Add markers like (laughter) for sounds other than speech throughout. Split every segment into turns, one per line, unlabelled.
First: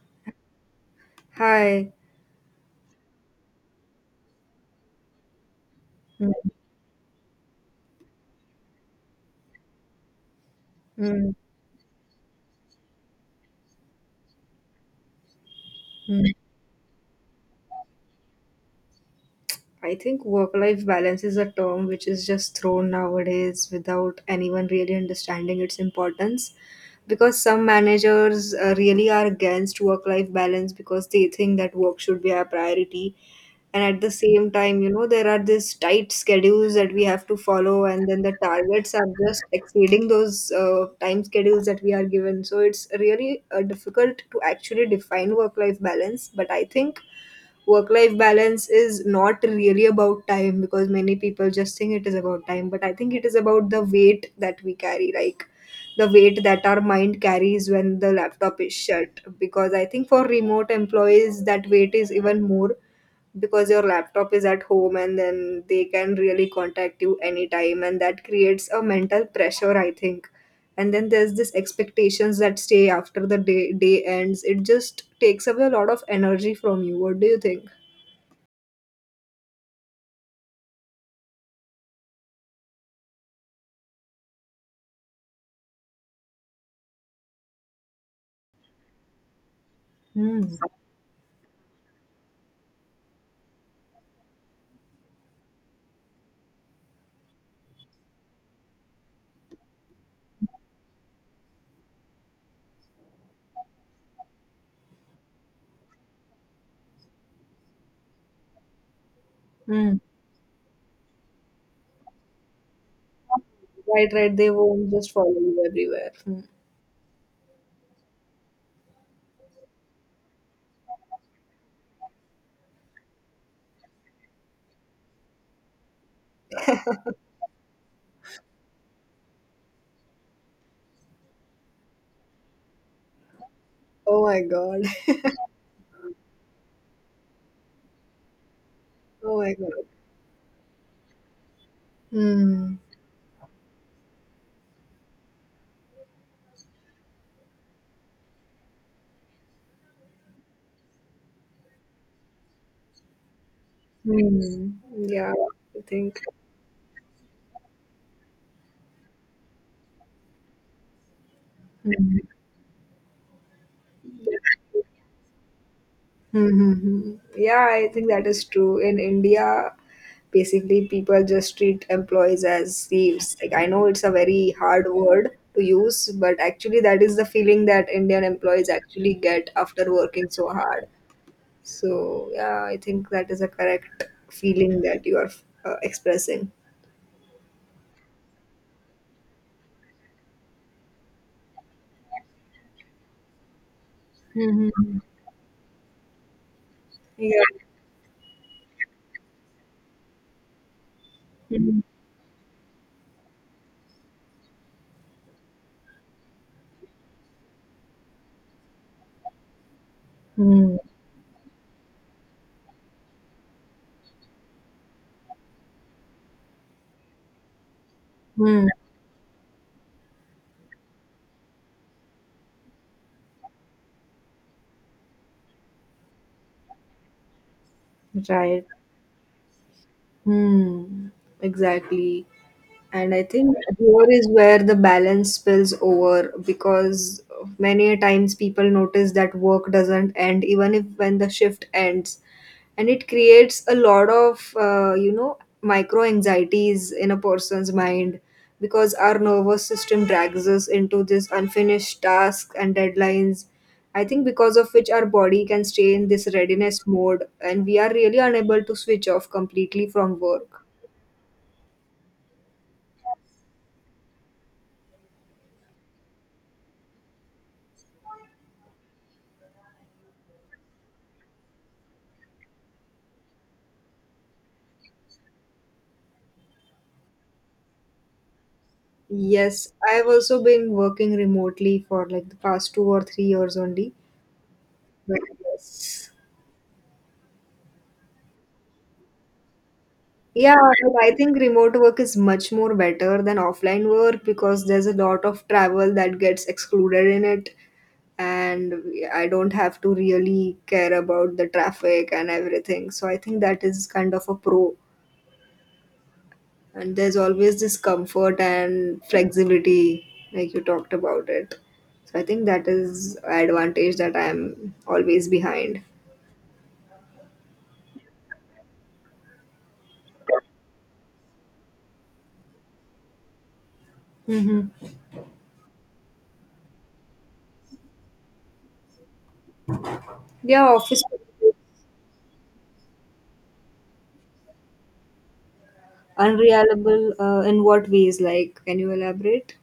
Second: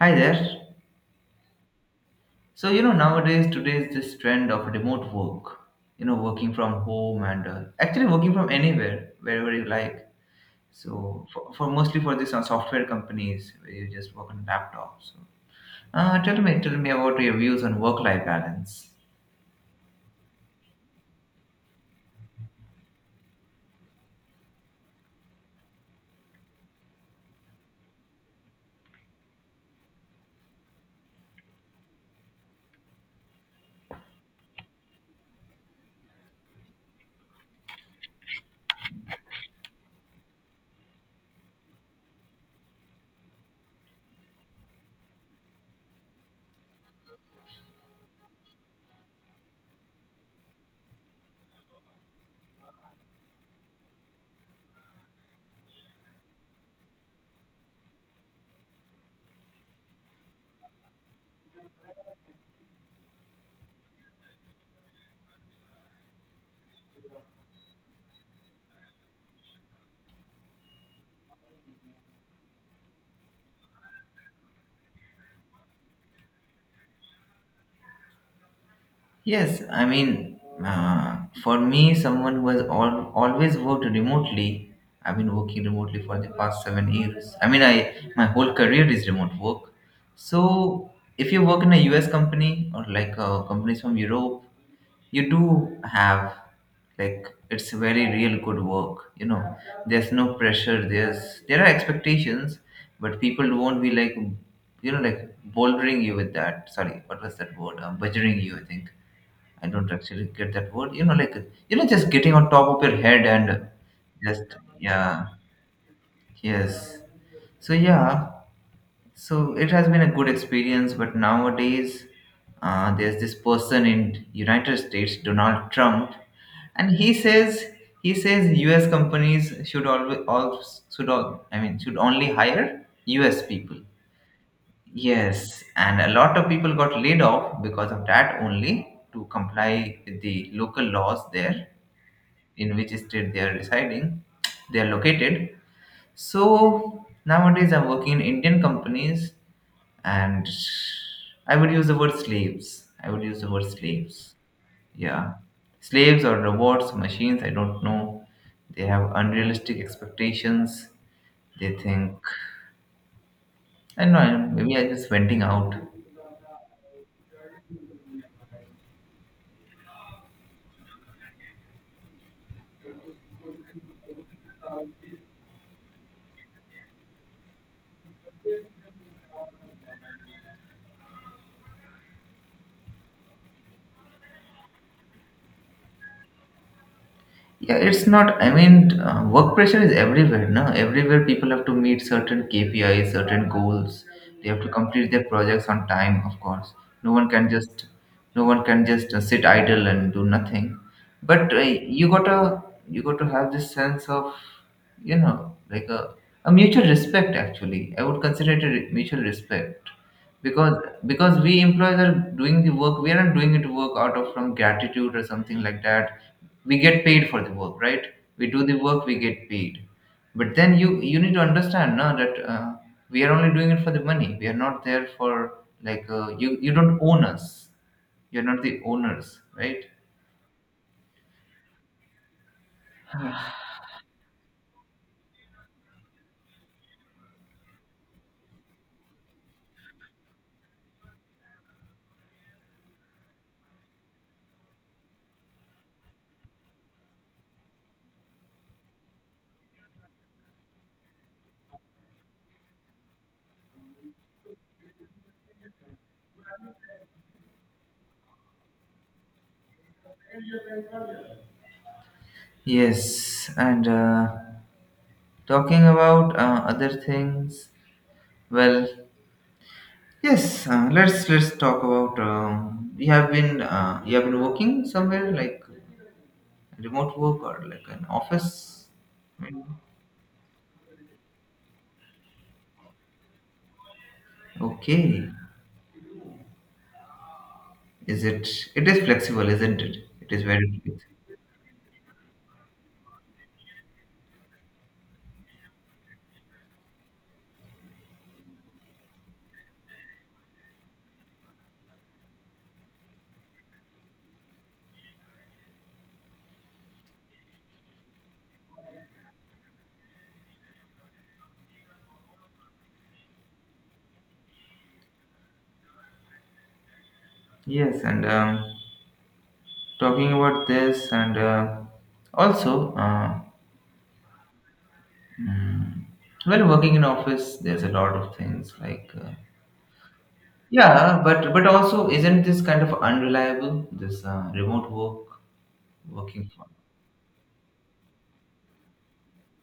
Hi there.
Hi.
Nowadays, today's this trend of remote work,
Mm.
working from home and actually working from anywhere, wherever you like. So,
Mm.
for mostly for this on software companies where you just work on laptops. So,
Mm.
tell me about your views on work-life balance.
I think work-life balance is a term which is just thrown nowadays without anyone really understanding its importance because some managers really are against work-life balance because they think that work should be our priority. And at the same time, there are these tight schedules that we have to follow, and then the targets are just exceeding those time schedules that we are given. So it's really difficult to actually define work-life balance. But I think work life balance is not really about time, because many people just think it is about time, but I think it is about the weight that we carry, like the weight that our mind carries when the laptop is shut, because I think for remote employees that weight is even more, because your laptop is at home and then they can really contact you anytime, and that creates a mental pressure, I think. And then there's this expectations that stay after the day ends. It just takes away a lot of energy from you. What do you think?
Yes, for me, someone who has always worked remotely, I've been working remotely for the past 7 years. I mean, I my whole career is remote work.
Mm.
So, if you work in a US company or like companies from Europe, you do have like it's very real good work. You know, there's no pressure. There are expectations, but people won't be like you know like bouldering you with that. Sorry, what was that word? Badgering you, I think. I don't
Mm.
actually get that word. Just getting on top of your head and
Right, right.
just
They won't just
yeah,
follow you everywhere. Mm.
yes. So yeah, so it has been a good experience. But nowadays, there's this person in United States, Donald Trump, and he says US companies should always, I mean should only hire US people.
Oh my God. (laughs)
Yes, and a lot of people got laid off because of that only to
Oh my God.
comply with the local laws there in
Hmm.
which state they are residing, they are located. So nowadays I'm working in Indian companies and I would use the word slaves. I would use the word slaves.
Hmm. Yeah,
Yeah.
I think.
Slaves or robots, machines, I don't know. They have unrealistic expectations. They think,
Hmm.
I don't know, maybe I'm just venting out.
Mm-hmm. Yeah, I think that is true. In India, basically, people just treat employees as thieves. Like, I know it's a very hard word to use, but actually, that is the feeling that Indian employees actually get after working so hard. So, yeah, I think that is a correct feeling that you are expressing.
Yeah, it's not. Work pressure is everywhere, no? Everywhere people have to meet certain KPIs, certain goals. They have to
Mm-hmm.
complete their projects on time, of course. No one
Yeah.
can just, no one can just sit idle and do nothing. But
Hmm.
you gotta, you got to have this sense of, you know, like a, a mutual respect. Actually, I would consider it a mutual respect
Hmm.
because because we employees are doing the work. We aren't doing it work out of from gratitude or something like that. We get paid for the work, right? We do the work, we get paid. But then you need to understand now that we are only doing it for the money. We are not there for like you don't own us. You're not
Right.
the owners, right?
Hmm. Exactly. And I think here is where the balance spills over, because many a times people notice that work doesn't end even if when the shift ends. And it creates a lot of micro anxieties in a person's mind, because our nervous system drags us into this unfinished tasks and deadlines, I think, because of which our body can stay in this readiness mode and we are really unable to switch off completely from work.
Yes, and talking about other things, well, yes, let's talk about. You have been you have been working somewhere like remote work or like an office.
Yes, I have also been working remotely for like the past 2 or 3 years only, but
Okay,
yes.
is it? It is flexible, isn't it? It is
Yeah,
very
but
flexible.
I think remote work is much more better than offline work, because there's a lot of travel that gets excluded in it, and I don't have to really care about the traffic and everything. So I think that is kind of a pro. And there's always this comfort and flexibility, like you talked about it. So I think that is a advantage that I'm always behind.
Yes, and talking about this, and also
Mm-hmm.
while working in office, there's a lot of things like.
Yeah, office.
Yeah, but also isn't this kind of unreliable? This remote work, working.
Unreliable, in what ways? Like, can you elaborate?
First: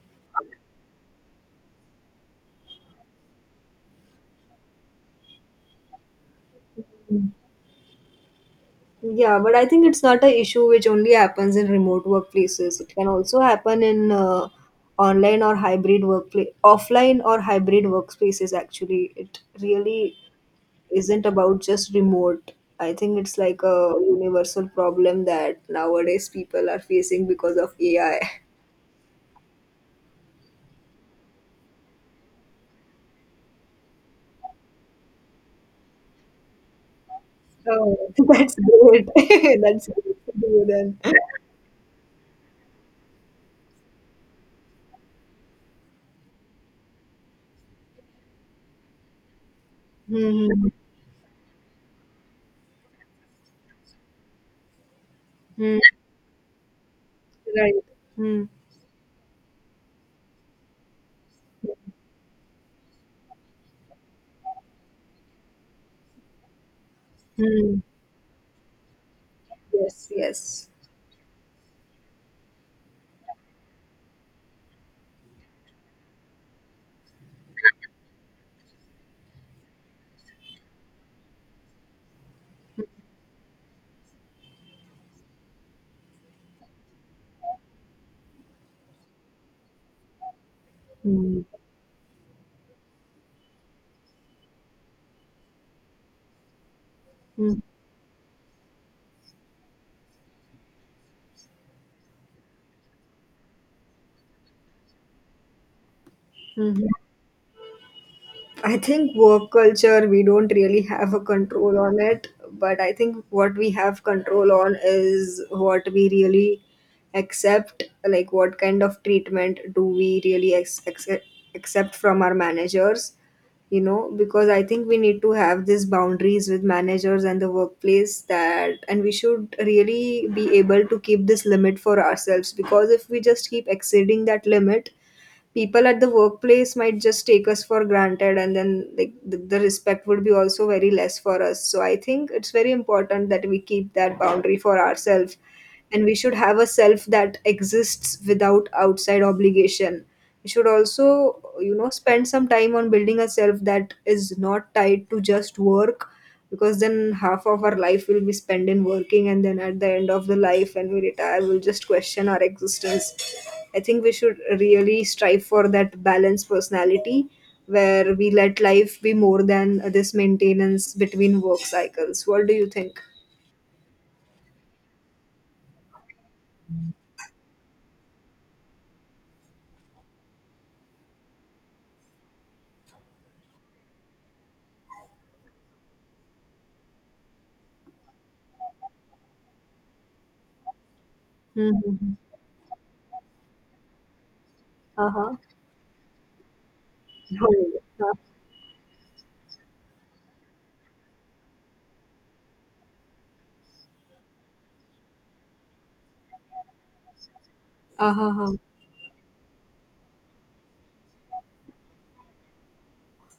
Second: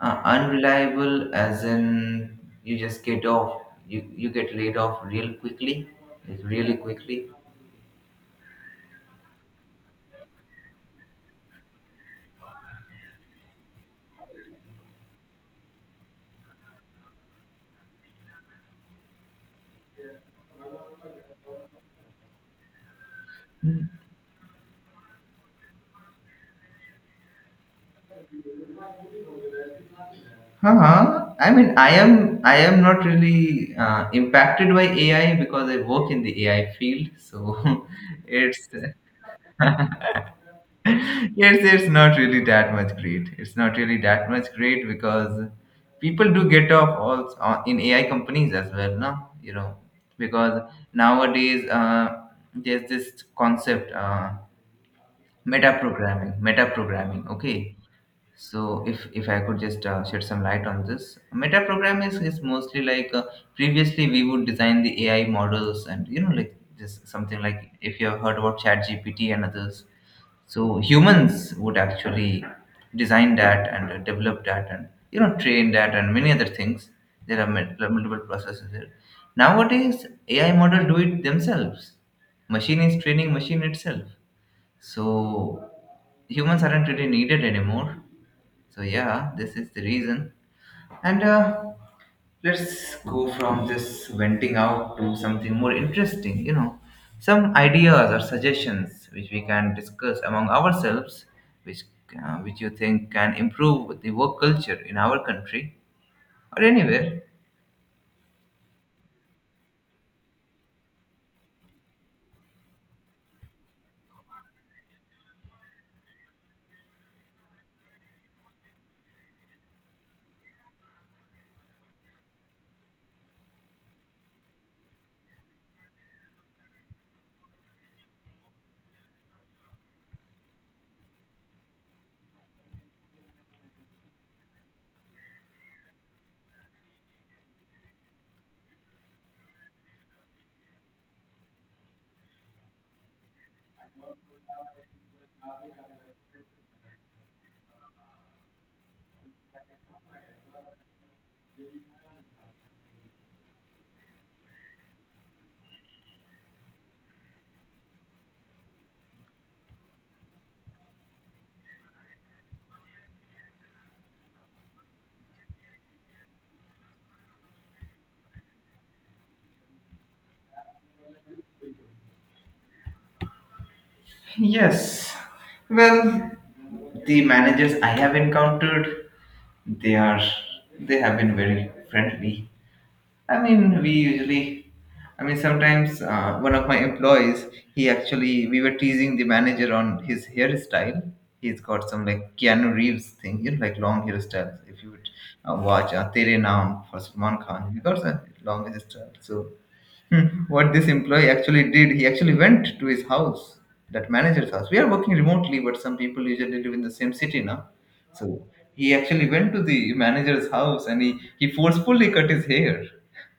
Unreliable, as in you just get off, you get laid off real quickly, like really quickly.
Mm. Yeah, but I think it's not an issue which only happens in remote workplaces. It can also happen in online or hybrid workplace, offline or hybrid workspaces. Actually, it really isn't about just remote. I think it's like a universal problem that nowadays people are facing because of AI.
Huh? I mean, I am not really impacted by AI because I work in the AI field, so (laughs)
Oh, (laughs) that's
it's
great. (laughs) That's great to do then.
yes, it's not really that much great. It's not really that much great because people do get off also in AI companies as well, no? You know, because
Hmm.
nowadays there's this concept
Hmm.
meta programming.
Right.
Okay,
Hmm.
so if I could just shed some light on this, meta programming is mostly like previously we would design the AI models and you know like just something like
Hmm.
if you have heard about ChatGPT and others,
Yes. Yes.
so humans would actually design that and develop that and you know train that and many other things. There are multiple processes there. Nowadays AI model do it themselves, machine is training machine itself. So humans aren't really needed anymore. So yeah, this is the reason. And
Hmm.
let's go from this venting out to something more interesting, you know, some ideas or suggestions which we can discuss among ourselves, which, which you think can improve the work culture in our country or
Hmm.
anywhere.
I think work culture, we don't really have a control on it, but I think what we have control on is what we really accept, like what kind of treatment do we really accept from our managers, you know, because I think we need to have these boundaries with managers and the workplace that, and we should really be able to keep this limit for ourselves, because if we just keep exceeding that limit, people at the workplace might just take us for granted, and then like the respect would be also very less for us. So I think it's very important that we keep that boundary for ourselves, and we should have a self that exists without outside obligation. We should also, you know, spend some time on building a self that is not tied to just work, because then half of our life will be spent in working and then at the end of the life when we retire we'll just question our existence. I think we should really strive for that balanced personality, where we let life be more than this maintenance between work cycles. What do you think?
Yes. Well, the managers I have encountered, they are they have been very friendly. I mean, we usually, I mean, sometimes one of my employees, he actually, we were teasing the manager on his hairstyle. He's got some
Mm-hmm.
like Keanu Reeves thing, you know, like long hairstyles. If you would
Uh-huh.
watch Tere Naam for
(laughs)
Salman Khan, he got
Oh.
a long hairstyle. So, hmm, what this employee actually did, he actually went to his house, that manager's house. We are working remotely, but some people usually live in the same city now. So,
Uh-huh.
he actually went to the manager's house and he forcefully cut his hair.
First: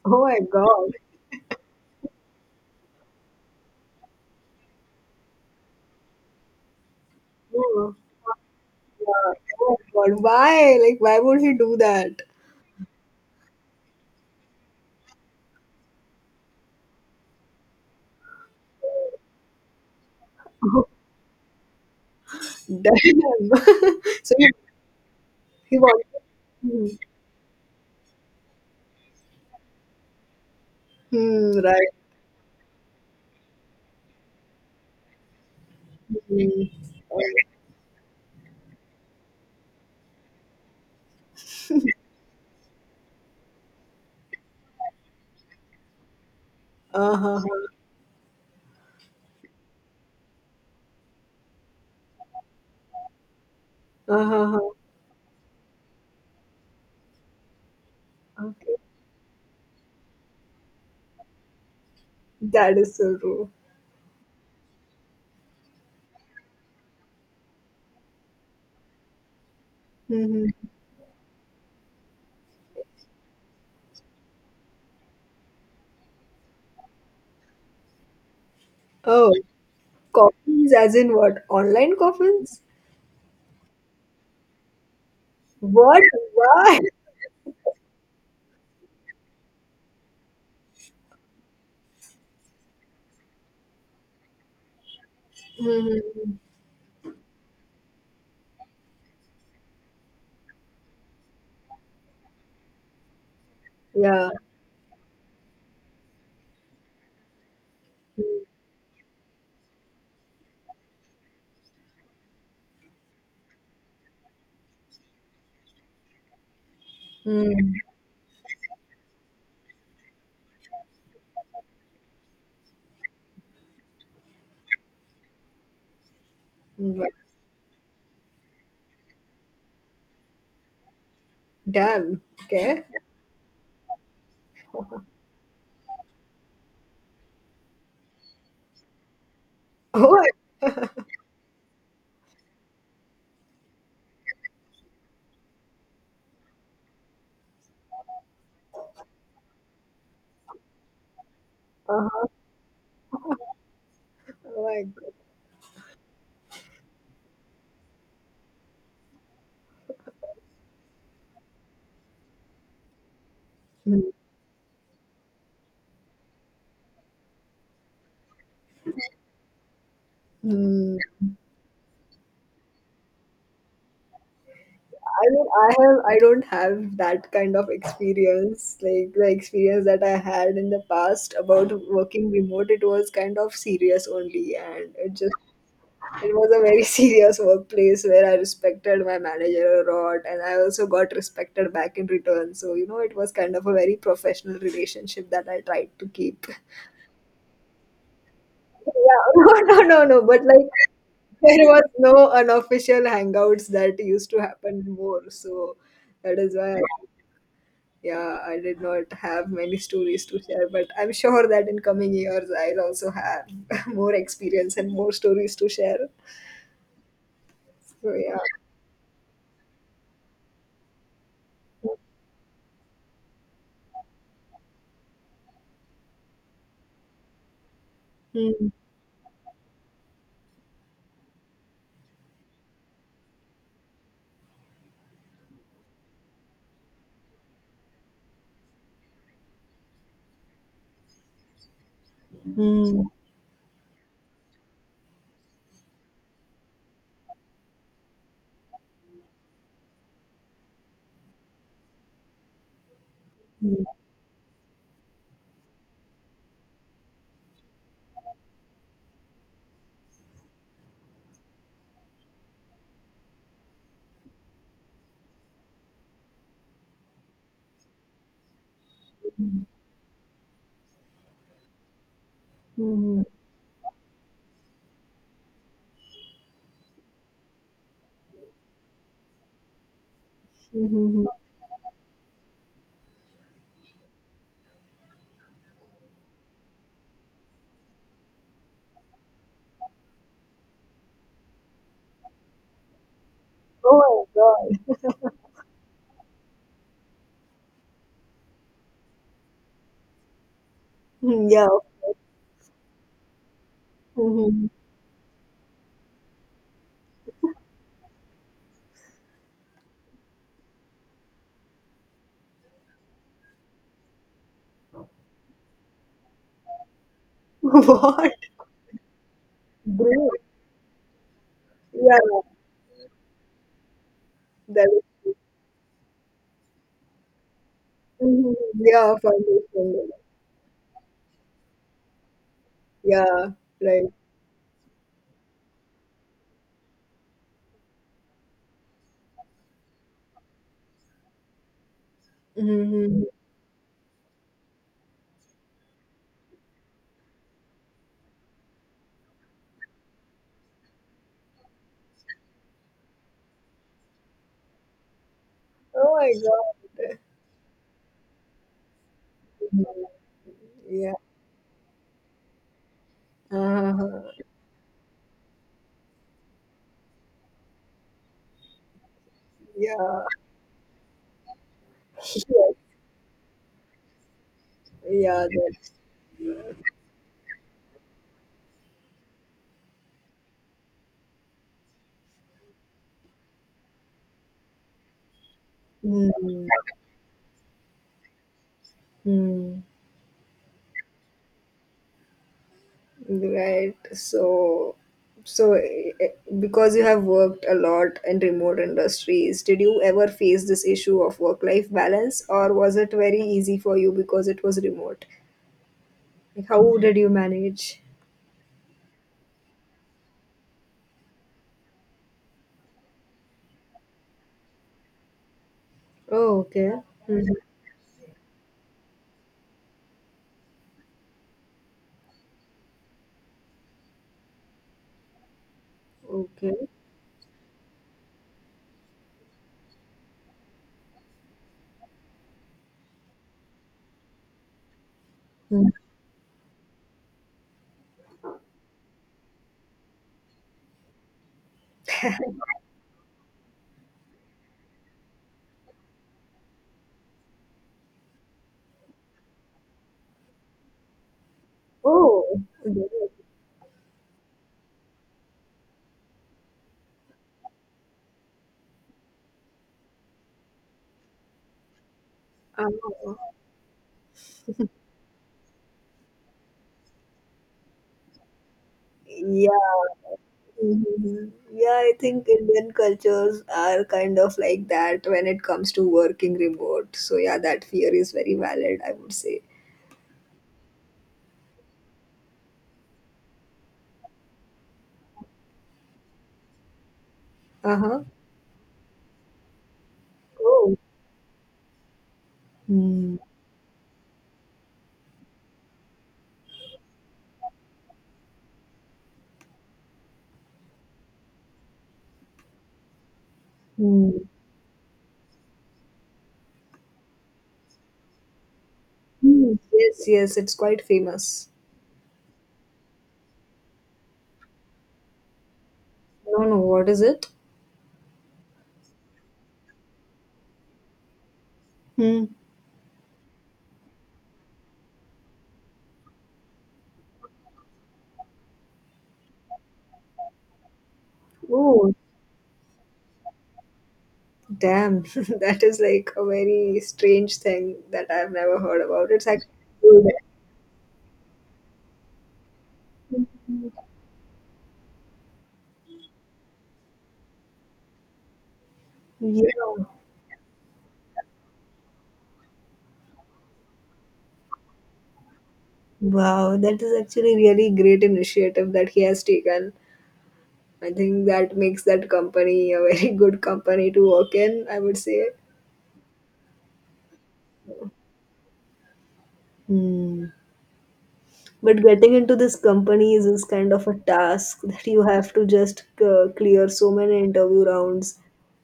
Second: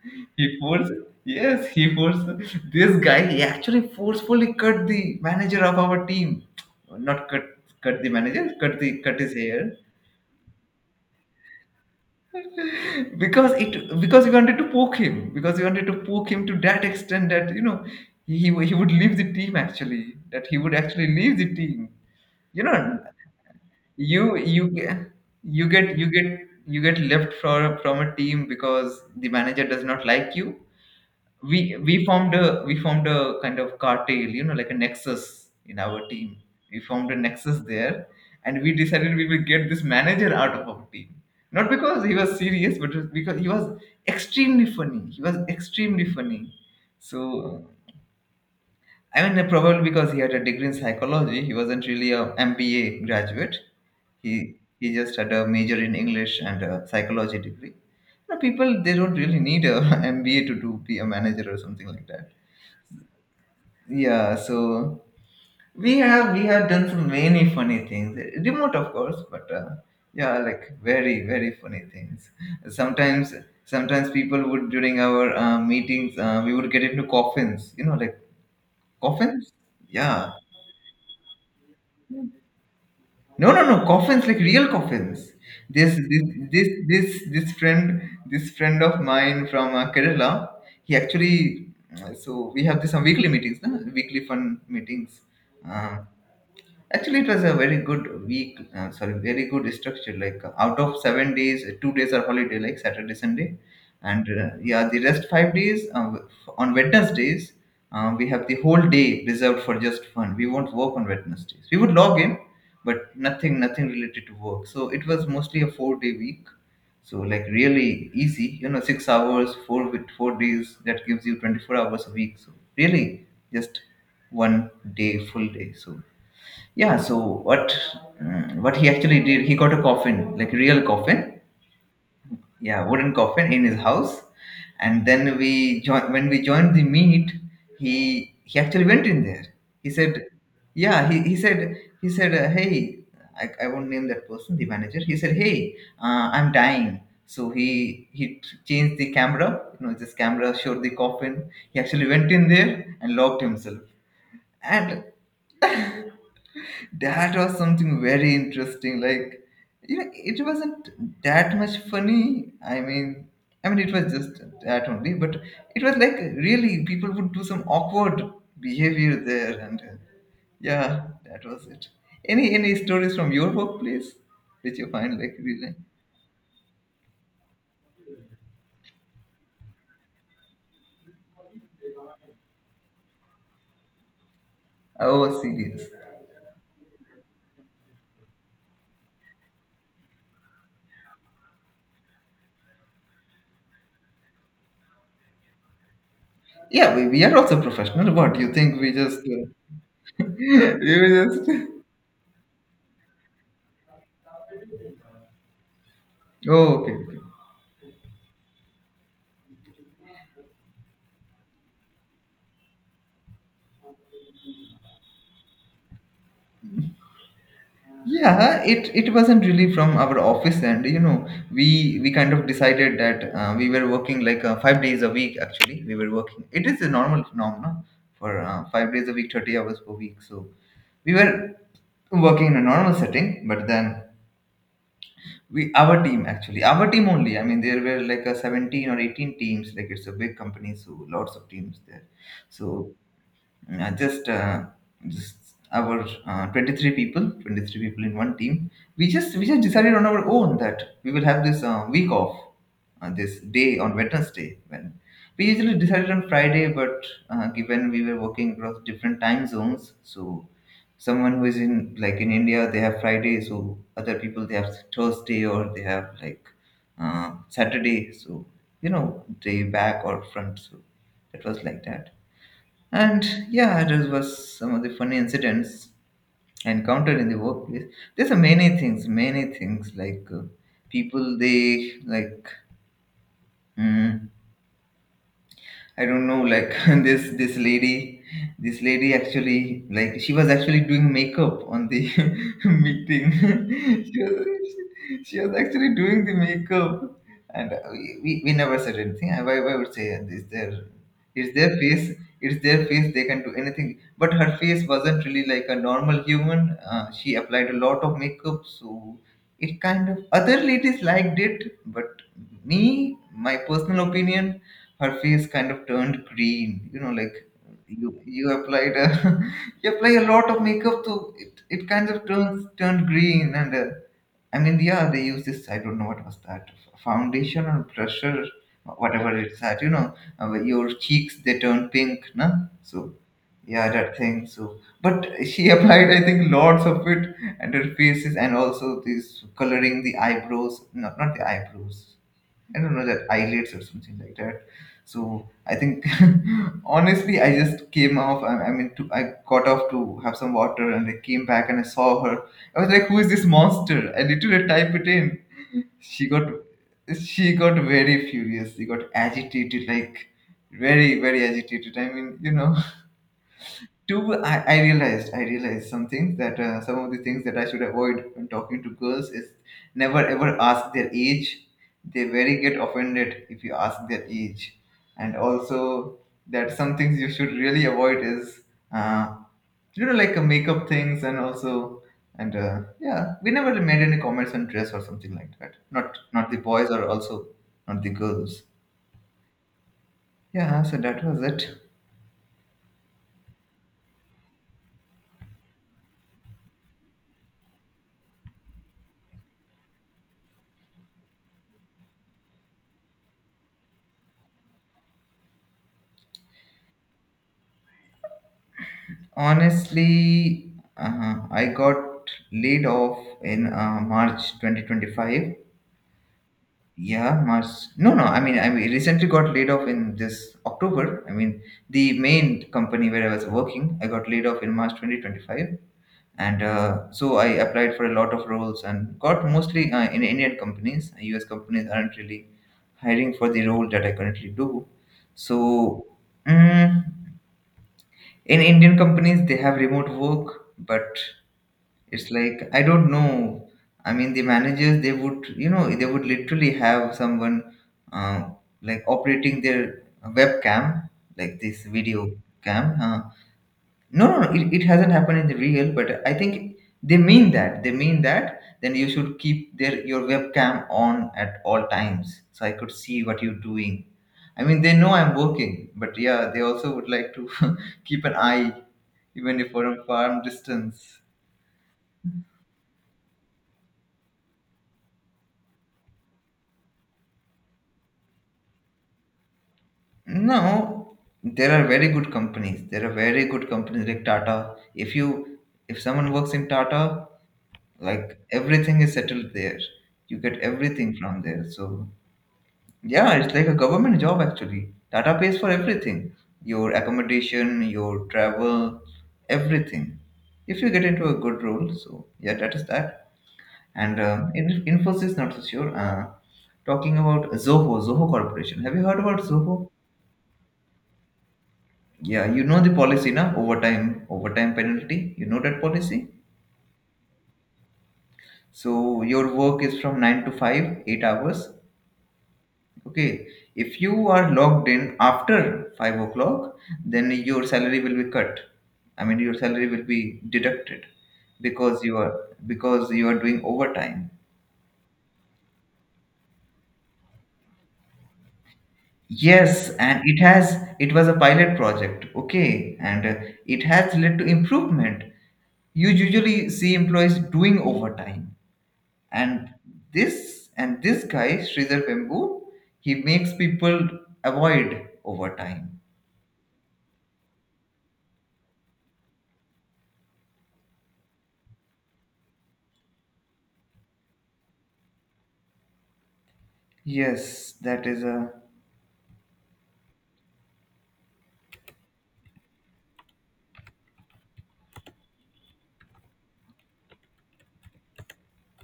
Oh my
he
God.
forced, yes, he forced this guy. He actually forcefully cut the manager of our team. Not cut,
Oh,
cut the manager, cut his
yeah.
hair
Oh my God. Why? Like, why would he do that?
(laughs) because we wanted to poke him, because we wanted to poke him to that extent that you know he he would leave the team, actually that he would
(laughs)
actually leave the team. You know,
Damn. (laughs) So
you
you.
you get
He was.
you
Hmm.
get left from a team because the manager does not like you.
Hmm, right.
We formed a kind of cartel, you know, like a nexus in our team. We
Hmm.
formed a nexus there, and we decided we will get this manager out of our team. Not because he was serious, but just because he was extremely funny he was extremely funny.
Uh-huh.
So I mean probably because he had a degree in psychology, he wasn't really a MBA graduate. he
Uh-huh.
he just had a major in English and a psychology degree. You know, people
Okay.
they don't really need a (laughs) MBA to do be a manager or something like that.
That is so true.
Yeah, so we have done so many funny things. Remote, of course, but yeah,
Hmm.
like very funny things. Sometimes Sometimes people would during our meetings we would get into coffins. You know, like
Oh.
coffins. Yeah.
Coffins? As in what? Online coffins?
No, no, no. Coffins like real coffins. This
What?
this
Why?
this friend, of mine from Kerala. He actually, so we have this on weekly meetings, na? Weekly fun meetings. Uh,
Hmm.
Actually, it was a very good week. Sorry, very good structure. Like out of 7 days, 2 days are holiday, like Saturday, Sunday, and
Yeah.
yeah, the rest 5 days on Wednesdays we have the whole day reserved for just fun. We won't work on Wednesdays. We would log in, but nothing, nothing related to work. So it was mostly a four-day week. So like
Mm.
really easy, you know, 6 hours, 4 days. That gives you 24 hours a week. So really just one day, full day. So yeah,
Mm.
so what mm, what he actually did, he got a coffin, like real coffin,
Damn. Okay.
yeah,
(laughs)
wooden coffin in his house, and then we join when we joined the meet, he actually went in there. He
Oh.
said, yeah, he said, hey, I won't name that person, the manager. He said, hey, I'm dying. So he changed the camera, you know, this camera showed the coffin. He actually
Uh-huh.
went in there and locked himself,
Oh my
and
God.
that was something very interesting. Like, you know, it wasn't that much funny. I mean it was
Mm.
just that only, but it was like really people would do some awkward behavior there. And yeah,
Mm.
that was it. Any stories from your workplace which you find
I
like
mean,
really
I don't have that kind of experience. Like the experience that I had in the past about working remote, it was kind of serious only, and
oh serious?
it was a very (laughs) serious workplace where I respected my manager a lot, and I also got respected back in return. So you know, it was kind of a very professional relationship that I tried to keep.
Yeah, we are also professional, what do you think? We just
Yeah, (laughs) no, no, no, no. But like
(laughs) we just
there was no unofficial hangouts that used to happen more. So that is
oh
why. I
okay okay.
Yeah, I did not have many stories to share, but I'm sure that in coming years I'll also have (laughs) more experience and more stories to share. So yeah.
Yeah, it wasn't really from our office, and you know we kind of decided that we were working like 5 days a week. Actually we were working, it is a normal phenomenon for
Hmm.
5 days a week, 30 hours per week. So we were working in a normal setting, but then we our team, actually our team only, I mean there were like a 17 or 18 teams, like it's a big company, so lots of teams there. So
Hmm.
uh, just uh, just our 23 people, in one team, we just decided on our own that we will have this week off, this day
Hmm.
on Wednesday. When we usually decided on Friday but given we were working across different time zones, so someone who is in like in India they have Friday, so other people they have Thursday or they have like Saturday. So you know, day back or front, so it was like that.
Hmm.
And yeah, that was some of the funny incidents I encountered in the workplace. There's a many things,
Hmm. Hmm.
people they like. mm, I don't know, like (laughs) this lady, this lady actually like she was actually doing makeup on the (laughs) meeting. (laughs) she,
Oh my
was,
God.
she she was actually doing the makeup, and we never said anything. I would say it's their
Hmm.
it's
Yeah.
their face, it's their face. They can do anything. But her
Hmm.
face wasn't really like a normal human. She applied a lot of makeup, so it kind of other ladies liked it, but me, my personal opinion her face kind of turned green. You know, like
(laughs)
you
What?
you applied a (laughs) you apply a
Great.
lot of makeup, so it kind
Yeah.
of turns turned green. And I mean,
That is.
yeah, they
(laughs)
use this. I don't know what was that foundation or pressure,
Hmm. Yeah.
whatever it's that.
Foundation.
Your cheeks they turn pink, no? So
Yeah.
yeah,
Right.
that thing. So, but she (laughs) applied, I think, lots of it, and her faces, and also this coloring the eyebrows. Not the eyebrows.
(laughs)
I don't know
Hmm.
that eyelids or something like that. So I think, (laughs) honestly, I just came off. I mean, to, I got off to have some water, and I came back and I saw her. I was like, "Who is this monster?" I literally type it in.
Oh
She
my
got,
God.
she got very furious. She got
(laughs) Hmm.
agitated, like
Yeah.
very, very agitated. I mean, you know,
Uh,
Two, I realized, I realized something that some of the things that I should avoid when talking to girls is
yeah.
never ever ask their age. They
(laughs)
very get
Yes.
offended if you ask their age, and
Yeah. That.
also that some things you should really avoid is uh, you know like makeup things and also and yeah, we never made any comments on dress or something like that. Not the
Hmm.
boys or also not the girls.
Hmm.
Yeah, so that was it.
Right. So, so eh, eh, because you have worked a lot in remote industries, did you ever face this issue of work-life balance, or was it very easy for you because it was remote? Like, how did you manage?
Honestly, I got laid off in March 2025.
Oh, okay. Hmm.
Yeah, March. No, no. I mean, recently got laid off in this October. I mean, the main company where I was working, I got laid off in March 2025, and
Okay.
so I applied for a lot of roles and got mostly in Indian companies. U.S. companies aren't really hiring for the role that I currently do.
Hmm.
So, mm, in Indian companies, they have remote work, but it's like I don't know. I mean, the managers they would you know they would literally have someone uh, like operating their webcam like this video
Oh.
cam.
Good.
Huh? No, it hasn't happened in the real, but I think they mean that then you should keep their your webcam on at all times so I
Ah.
could see what you're doing. I mean, they know I'm working, but yeah, they also would like to (laughs) keep an eye even if for
Yeah.
a farm distance.
Mhm. Yeah, I think Indian cultures are kind of like that when it comes to working remote. So yeah, that fear is very valid, I would say.
No, there are very good companies. There are very good companies like Tata. If someone works in Tata,
Uh-huh.
like everything is settled there. You get
Oh.
everything from there. So yeah,
Hmm.
it's like a government job actually. Tata pays for everything. Your accommodation, your travel, everything. If you get into a good role, so yeah, that is that. And
Hmm.
In Infosys, not so sure. Talking about Zoho, Zoho Corporation. Have you heard about
Hmm.
Zoho?
Yes, yes, it's quite famous.
Yeah, you know the policy na overtime penalty. You know that policy.
No, no, what is it?
So your work is from 9 to 5, 8 hours.
Hmm.
Okay. If you are logged in after 5 o'clock, then your salary will be cut. I mean your salary will be deducted because
Oh,
you are because you are doing overtime.
damn. (laughs) That is like a very strange thing that I've never heard about. It's actually
Yes, and
good.
it was a pilot project. Okay, and it has led to improvement. You usually see employees doing overtime and
Yeah.
this guy Sridhar Pembu, he makes people avoid over time.
Wow, that is actually really great initiative that he has taken. I think that makes that company a very (laughs) good company to work in, I would say.
Yes, that is a.
Hmm. But getting into this companies is kind of a task that you have to just clear so many interview rounds.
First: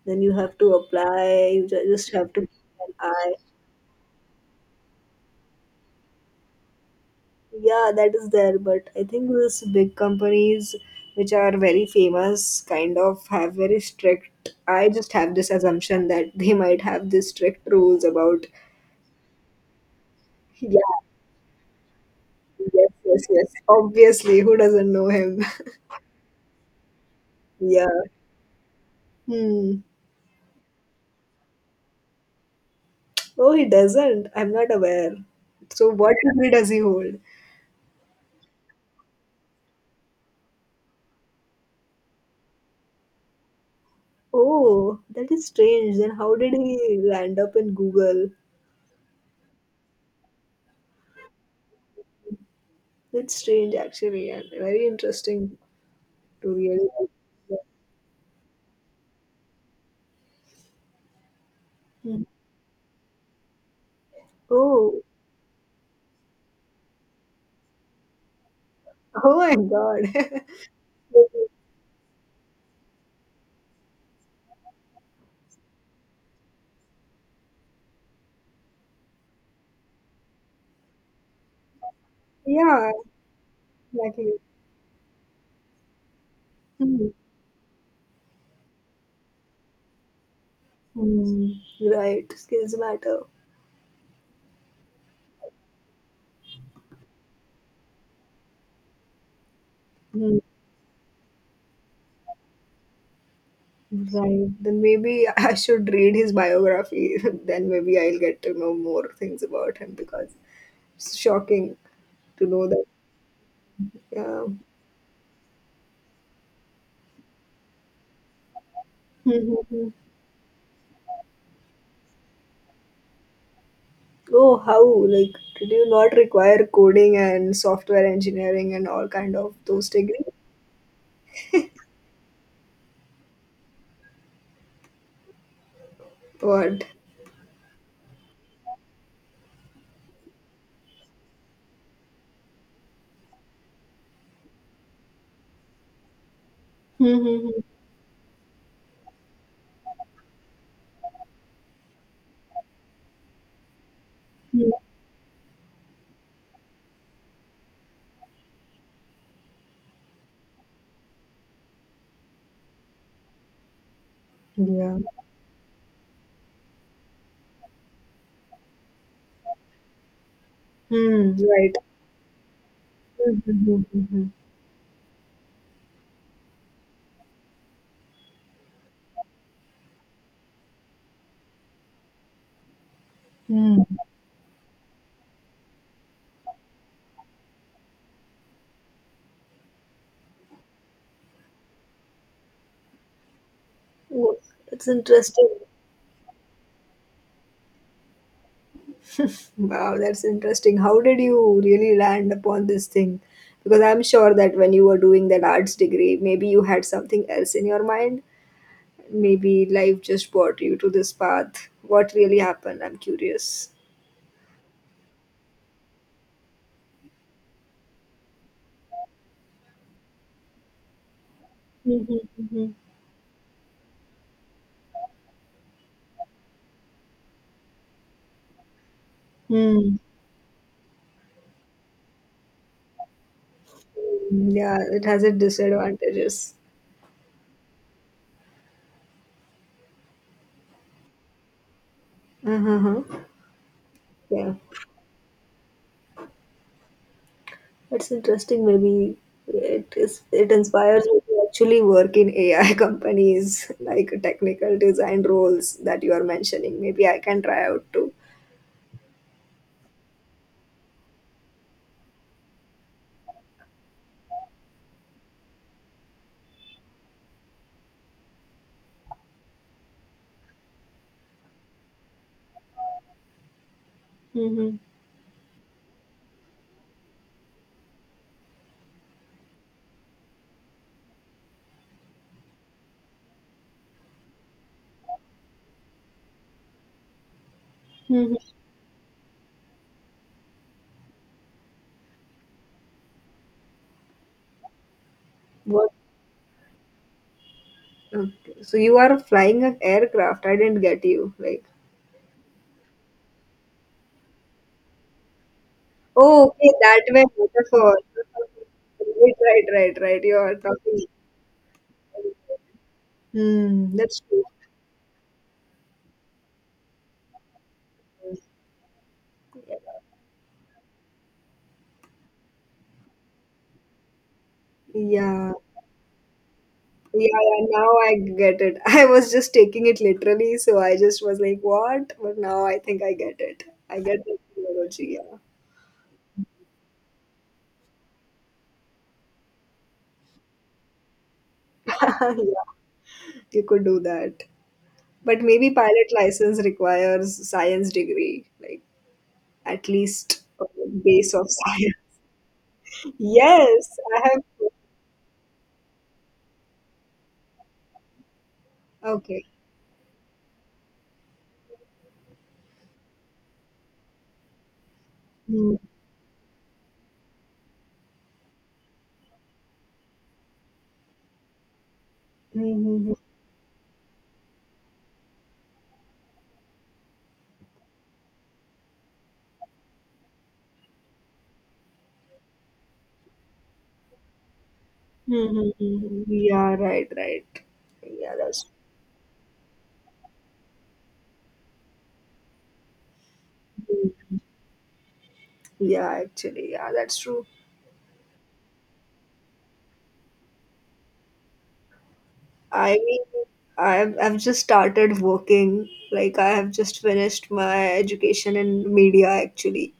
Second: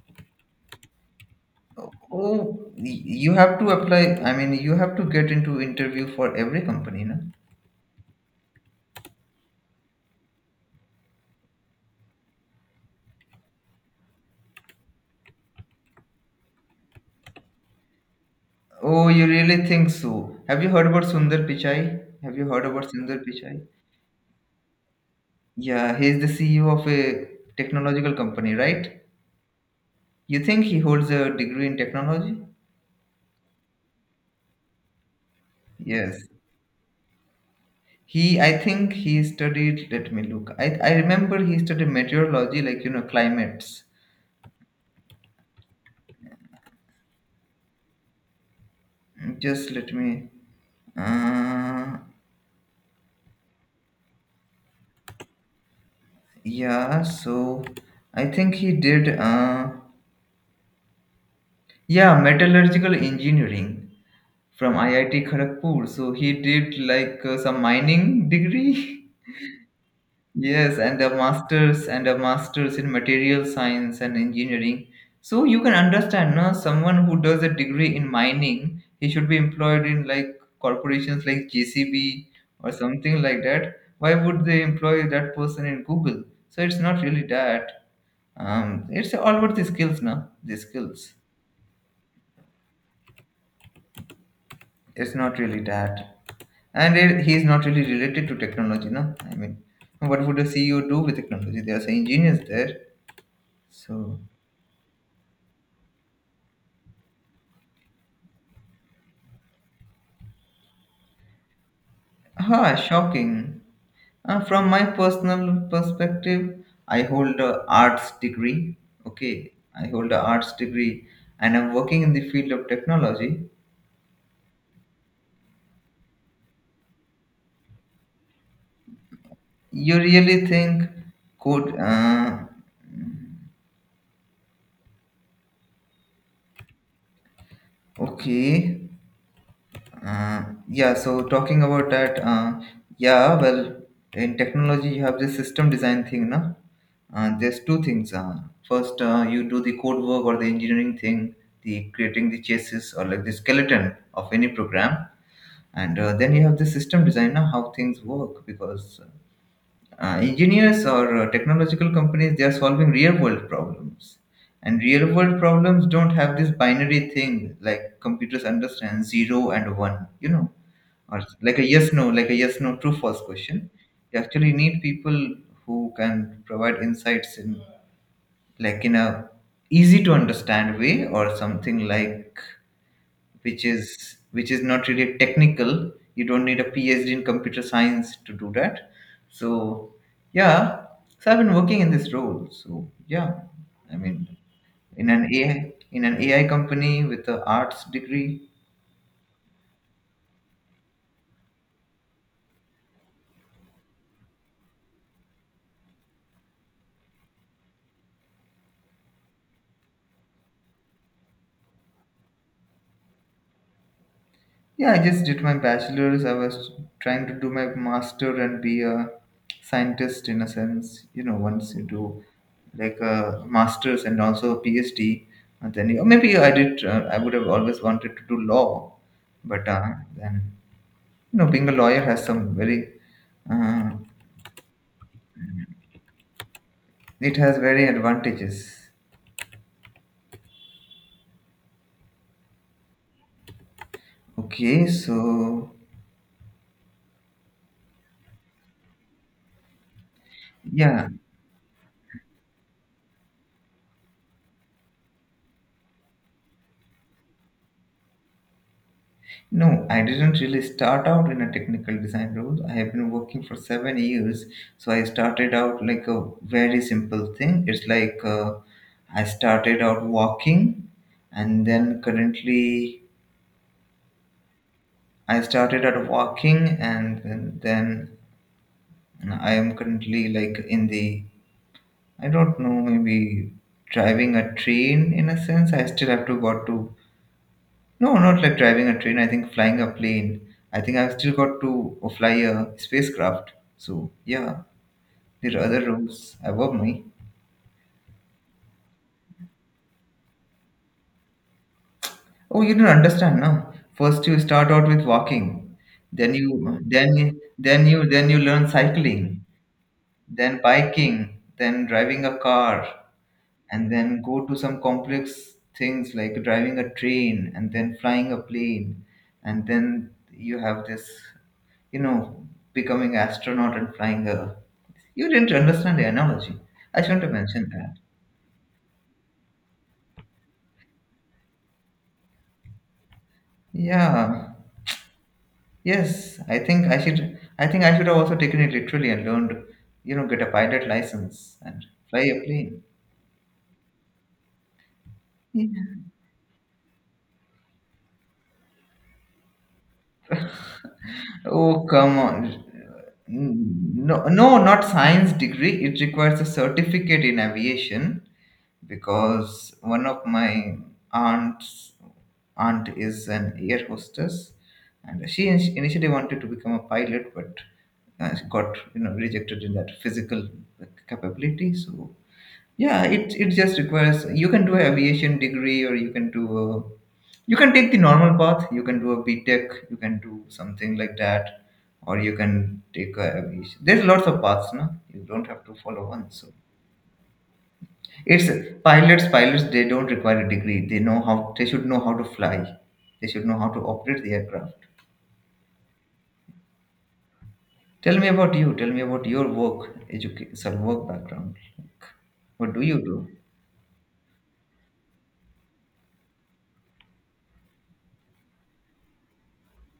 Then you have to apply. You just have to keep
Oh,
an eye.
you have to apply. I mean, you have to get into interview for every company, no?
Yeah, that is there. But I think these big companies, which are very famous, kind of have very strict. I just have this assumption that they might have these strict rules about.
Oh, you really think so? Have you
Yeah.
heard about Sundar Pichai? Have you heard about
Yes, yes,
Sundar
yes.
Pichai?
Obviously, who doesn't know him? (laughs)
Yeah, he is the CEO of a
Yeah.
technological company, right?
Hmm.
You think he holds a degree in technology?
Oh, he doesn't. I'm not aware. So, what
Yes.
degree does he hold?
I think he studied, let me look. I remember he studied meteorology, like, you know, climates.
Oh, that is strange. Then, how did he land up in Google?
Just let me, uh,
That's strange, actually, and very interesting to really.
yeah, so I think he did, yeah,
Hmm.
metallurgical engineering from
Oh,
IIT Kharagpur. So he did like some mining degree. (laughs)
oh my God.
Yes, and a master's in material science and engineering. So you can understand, no, someone who does a degree in mining, he should be employed in like corporations like JCB
(laughs)
or
Yeah,
something like that. Why
exactly.
would they employ that person in Google? So it's not
Hmm.
really that. It's all about the skills, no? The skills.
Hmm. Right, skills matter.
It's not really that. And it, he is not really related to technology, no? I mean, what
Hmm.
would a CEO do with technology? There are some engineers there. So.
Right. Then maybe (laughs) I should read his biography. (laughs) Then maybe I'll get to know more things about him because it's shocking to know
Ah,
that.
shocking.
Yeah.
From my personal perspective, I hold a arts degree. Okay, I
Mhm.
hold a arts degree, and I'm working in the field of technology.
Oh, how? Like, did you not require coding and software engineering and all kind of those
You
degree?
really think code?
What?
Okay. Yeah. So talking about that. Yeah. Well, in technology, you have this system design thing, na. There's
Mhm.
two things. First, you do the code work or the engineering thing, the creating the chassis or like the skeleton of any program, and then you have the system designer how things work because engineers or technological companies they are solving real world problems, and
Yeah.
real world problems don't have this binary thing like computers understand zero and one, you know, or
Hmm.
like a
Right.
yes no, like a yes no true false
Hmm.
question.
Hmm.
You
Hmm.
actually need people who can provide insights in like in a easy to understand way or something like which
Hmm. Hmm.
is which is not really technical you don't need a phd in computer science to do that so yeah so I've been working in this role so yeah I mean
Oh, that's
in an
interesting.
ai in an ai company with a arts degree.
Wow, that's interesting. How did you really land upon this thing? Because I'm sure that when you were doing that arts degree, maybe you had something else in your mind. Maybe life just brought you to this path. What really happened? I'm curious.
Yeah, I just did my bachelor's. I was trying to do my master and be a scientist in a sense. You know, once you do
Mm-hmm.
like a master's and also a PhD, and then you, or maybe I did. I would have always wanted to do law, but
Mm.
then you know, being a lawyer has some very uh,
Yeah, it has its disadvantages.
it has very advantages.
Uh-huh. Huh. Yeah.
Okay, so
It's interesting. Maybe it is. It inspires
yeah,
me to actually work in AI (laughs) companies, like technical design roles that you are mentioning. Maybe I can try out too.
no, I didn't really start out in a technical design role. I have been working for 7 years, so I started out like a very simple thing. It's like I started out walking, and then currently
Mm-hmm.
I started out walking, and then I am currently like in the I don't know maybe driving a train in a sense. I still have to go to no,
Mm-hmm.
not like driving a train. I think flying a plane. I think I've still got to fly a spacecraft. So yeah, there are other
What?
roads above me.
Okay. So you are flying an aircraft. I didn't get you. Like,
Oh, you don't understand now. First you start out with walking, then
oh,
you
okay, that
then
way
you- then
metaphor.
you then you learn
Right,
cycling,
right, right, right. You are
then
talking.
biking, then driving a car, and
Hmm.
then
That's true.
go to some complex things like driving a train and then flying a plane and then you have this you know becoming astronaut and flying a you didn't
Yeah.
understand the analogy I
Yeah,
shouldn't have
yeah,
mentioned
now
that
I get it. (laughs) I was just taking it literally, so I just was like, what? But now I think I get it. I get the
yeah
technology, yeah.
I think I should have also taken it literally and learned you know get a pilot license and fly
(laughs)
a
Yeah,
plane.
you could do that. But maybe pilot license requires science degree, like at least a base of
Oh,
science. (laughs)
come on.
Yes, I
No,
have.
no, not science degree. It requires a certificate in aviation
Okay.
because one of my aunts aunt is an air hostess, and she
Hmm.
initially wanted to become a pilot, but she got you know rejected in that physical capability. So
Hmm.
yeah,
Hmm, hmm.
it just requires you can do an aviation degree or you can do a, you can take the normal path. You can do a B Tech. You can do something like that, or you can take a aviation. There's lots of paths, no? You
Hmm,
don't have
hmm,
to
hmm,
follow
hmm.
one. So
Yeah, right, right. Yeah,
it's
that's
pilots. Pilots they don't require a degree. They know how they should know how to fly. They should know how to
true.
operate the aircraft.
Yeah, actually, yeah, that's true.
Tell me about you. Tell me about your work, education, some work background. Like, what do
I
you do?
mean, I've just started working. Like I have just finished my education in media, actually,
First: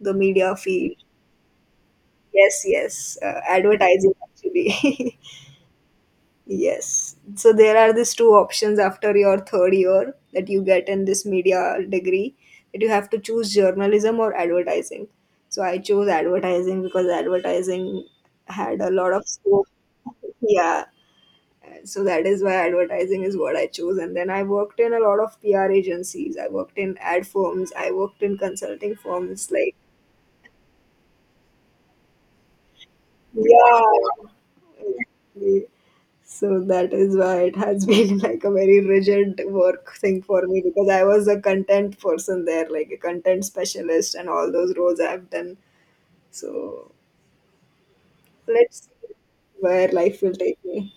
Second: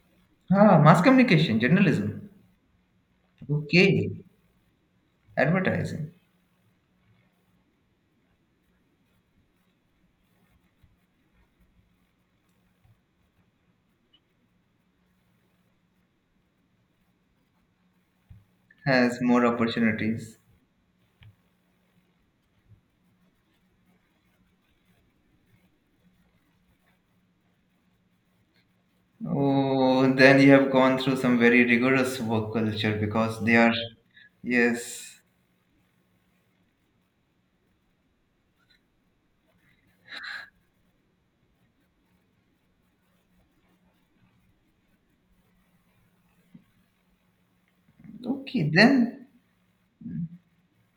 the media
Ah,
field.
mass communication, journalism.
Yes, yes,
Okay.
advertising actually.
Advertising
(laughs) Yes. So there are these two options after your third year that you get in this media degree that you have to choose journalism or advertising. So I chose advertising because advertising had a lot
has
of
more
scope.
opportunities.
Yeah, so that is why advertising is what I chose, and then I worked in a lot of PR agencies, I worked in ad firms, I worked in consulting firms, like,
Oh, then you have gone through some very rigorous work culture because they are,
yeah,
yes.
so that is why it has (laughs) been like a very rigid work thing for me, because I was a content person there, like a content specialist, and all those roles I've done. So
Okay,
let's see
then,
where life will take me.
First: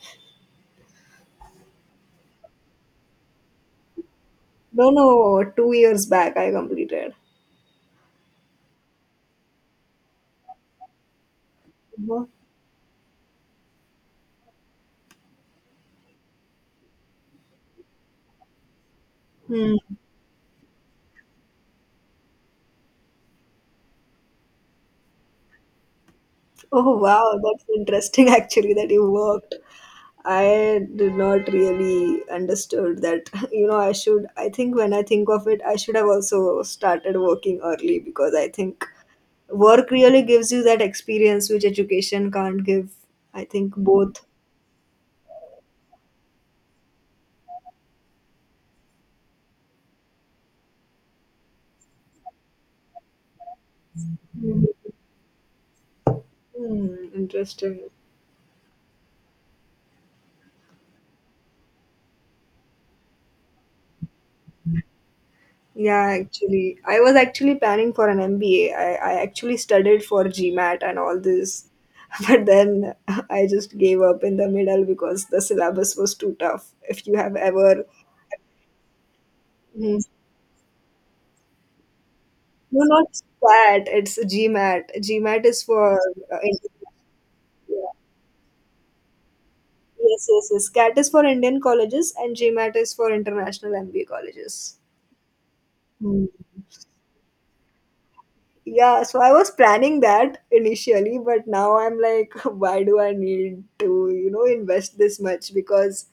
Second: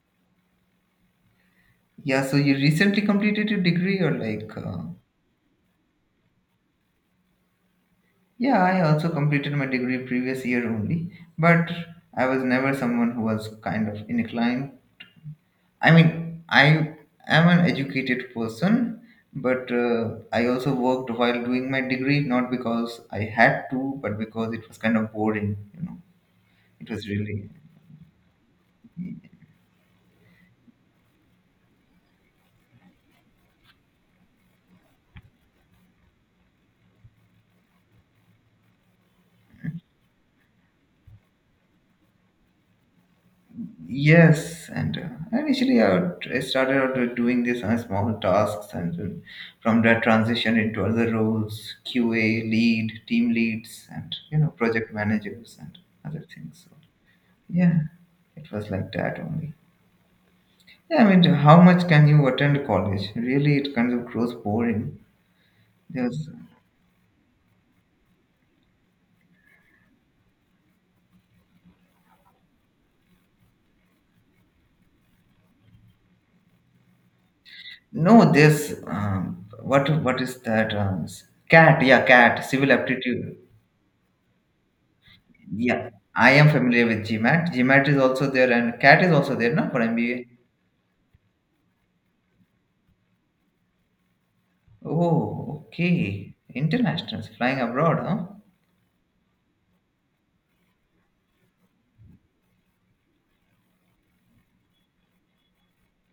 yeah, so you recently completed your degree or like,
No, no, 2 years back I completed.
yeah, I also completed my degree previous year only, but I was never someone who was kind of inclined I mean, I am an educated person, but
Mhm.
I also worked while doing my degree, not because I had to, but because it was kind of boring. You know, it
Oh
was
wow,
really
that's interesting (laughs) actually that you worked. I did not really understood that. (laughs) You know, I think when I think of it, I should have also started working early because I think work really gives you that experience which education can't give. I think both.
yes. And initially, I started out doing this on small tasks, and then from that transition into other roles, QA lead, team leads, and you know,
Mhm.
project managers and other things. So
Hmm,
yeah,
interesting.
it was like that only. Yeah, I mean, how much can you attend college? Really, it kind of grows boring.
Yeah,
There's
actually, I was actually planning for an MBA. I actually studied for GMAT and all this, (laughs) but then I just gave up in the middle because the syllabus was too tough. If you have ever,
No, there's um, what
mm,
what is that? Um, CAT, yeah, CAT, civil
no, not
aptitude.
SCAT, it's GMAT. GMAT is
Yeah,
for
I am
Indian-
familiar with GMAT.
yeah.
GMAT is also there, and CAT is also there, no, for
Yes,
MBA.
yes, yes. SCAT is for Indian colleges and GMAT is for international MBA colleges.
Oh, okay. Internationals flying abroad, huh?
Yeah, so I was planning that initially, but now I'm like, (laughs) why do I need to, invest this much? Because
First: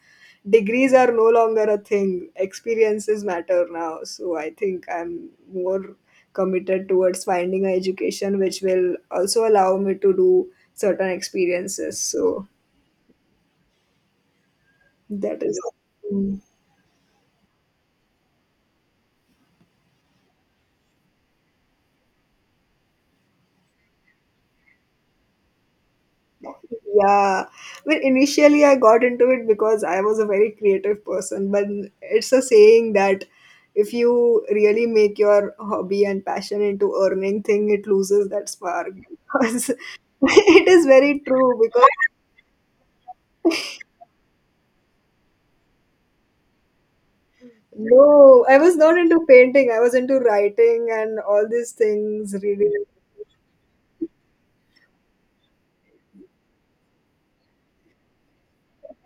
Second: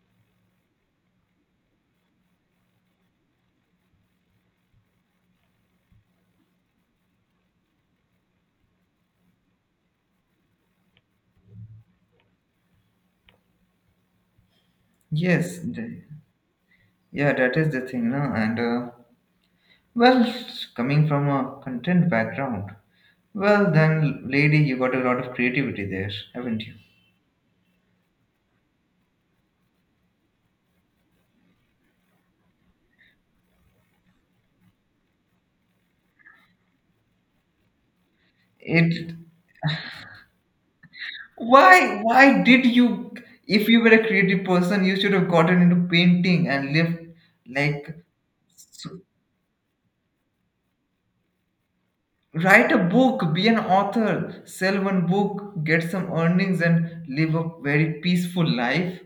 degrees are no longer a thing, experiences matter now. So I think I'm more committed towards finding an education which will also allow me to do certain experiences. So that is.
Yes, the, yeah, that is the thing, no? And well, coming from a content background, well, then, lady, you got a lot of creativity there, haven't you?
Yeah, well, initially I got into it because I was a very creative person, but it's a saying that if you really make your hobby and passion into earning thing, it loses that spark.
It
Because (laughs) it is very true. Because
why did you if you were a creative person you should have gotten into painting and lived like
No, I was not into painting. I was into writing and all these things. Really,
write a book be an author sell one book get some earnings and live a very peaceful life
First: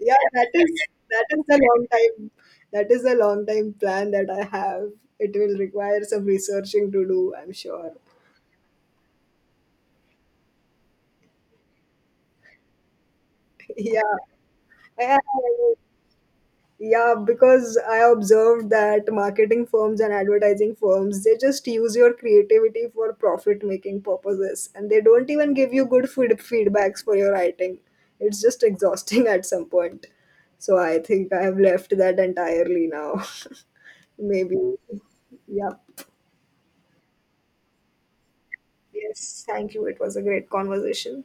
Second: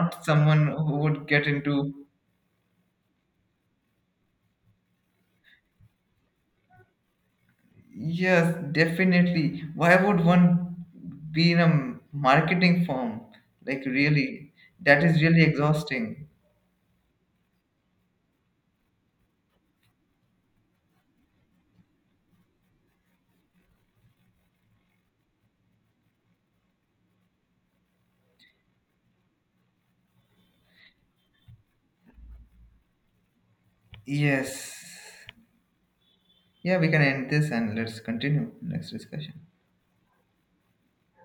yeah, that
someone
is
who
that
would
is
get
a long
into
time. That is a long time plan that I have. It will require some researching to do. I'm sure.
yes definitely why would one be in a marketing firm
(laughs)
like
Yeah.
really
(laughs)
that
Yeah,
is really exhausting
yeah, because I observed that marketing firms and advertising firms, they just use your creativity for profit making purposes and they don't even give you good feedbacks for your writing. It's just exhausting (laughs) at some point. So I think I have left that entirely now. (laughs) Maybe.
yes.
Yeah.
Yeah, we can end this and let's continue next discussion.
Yes. Thank you. It was a great conversation.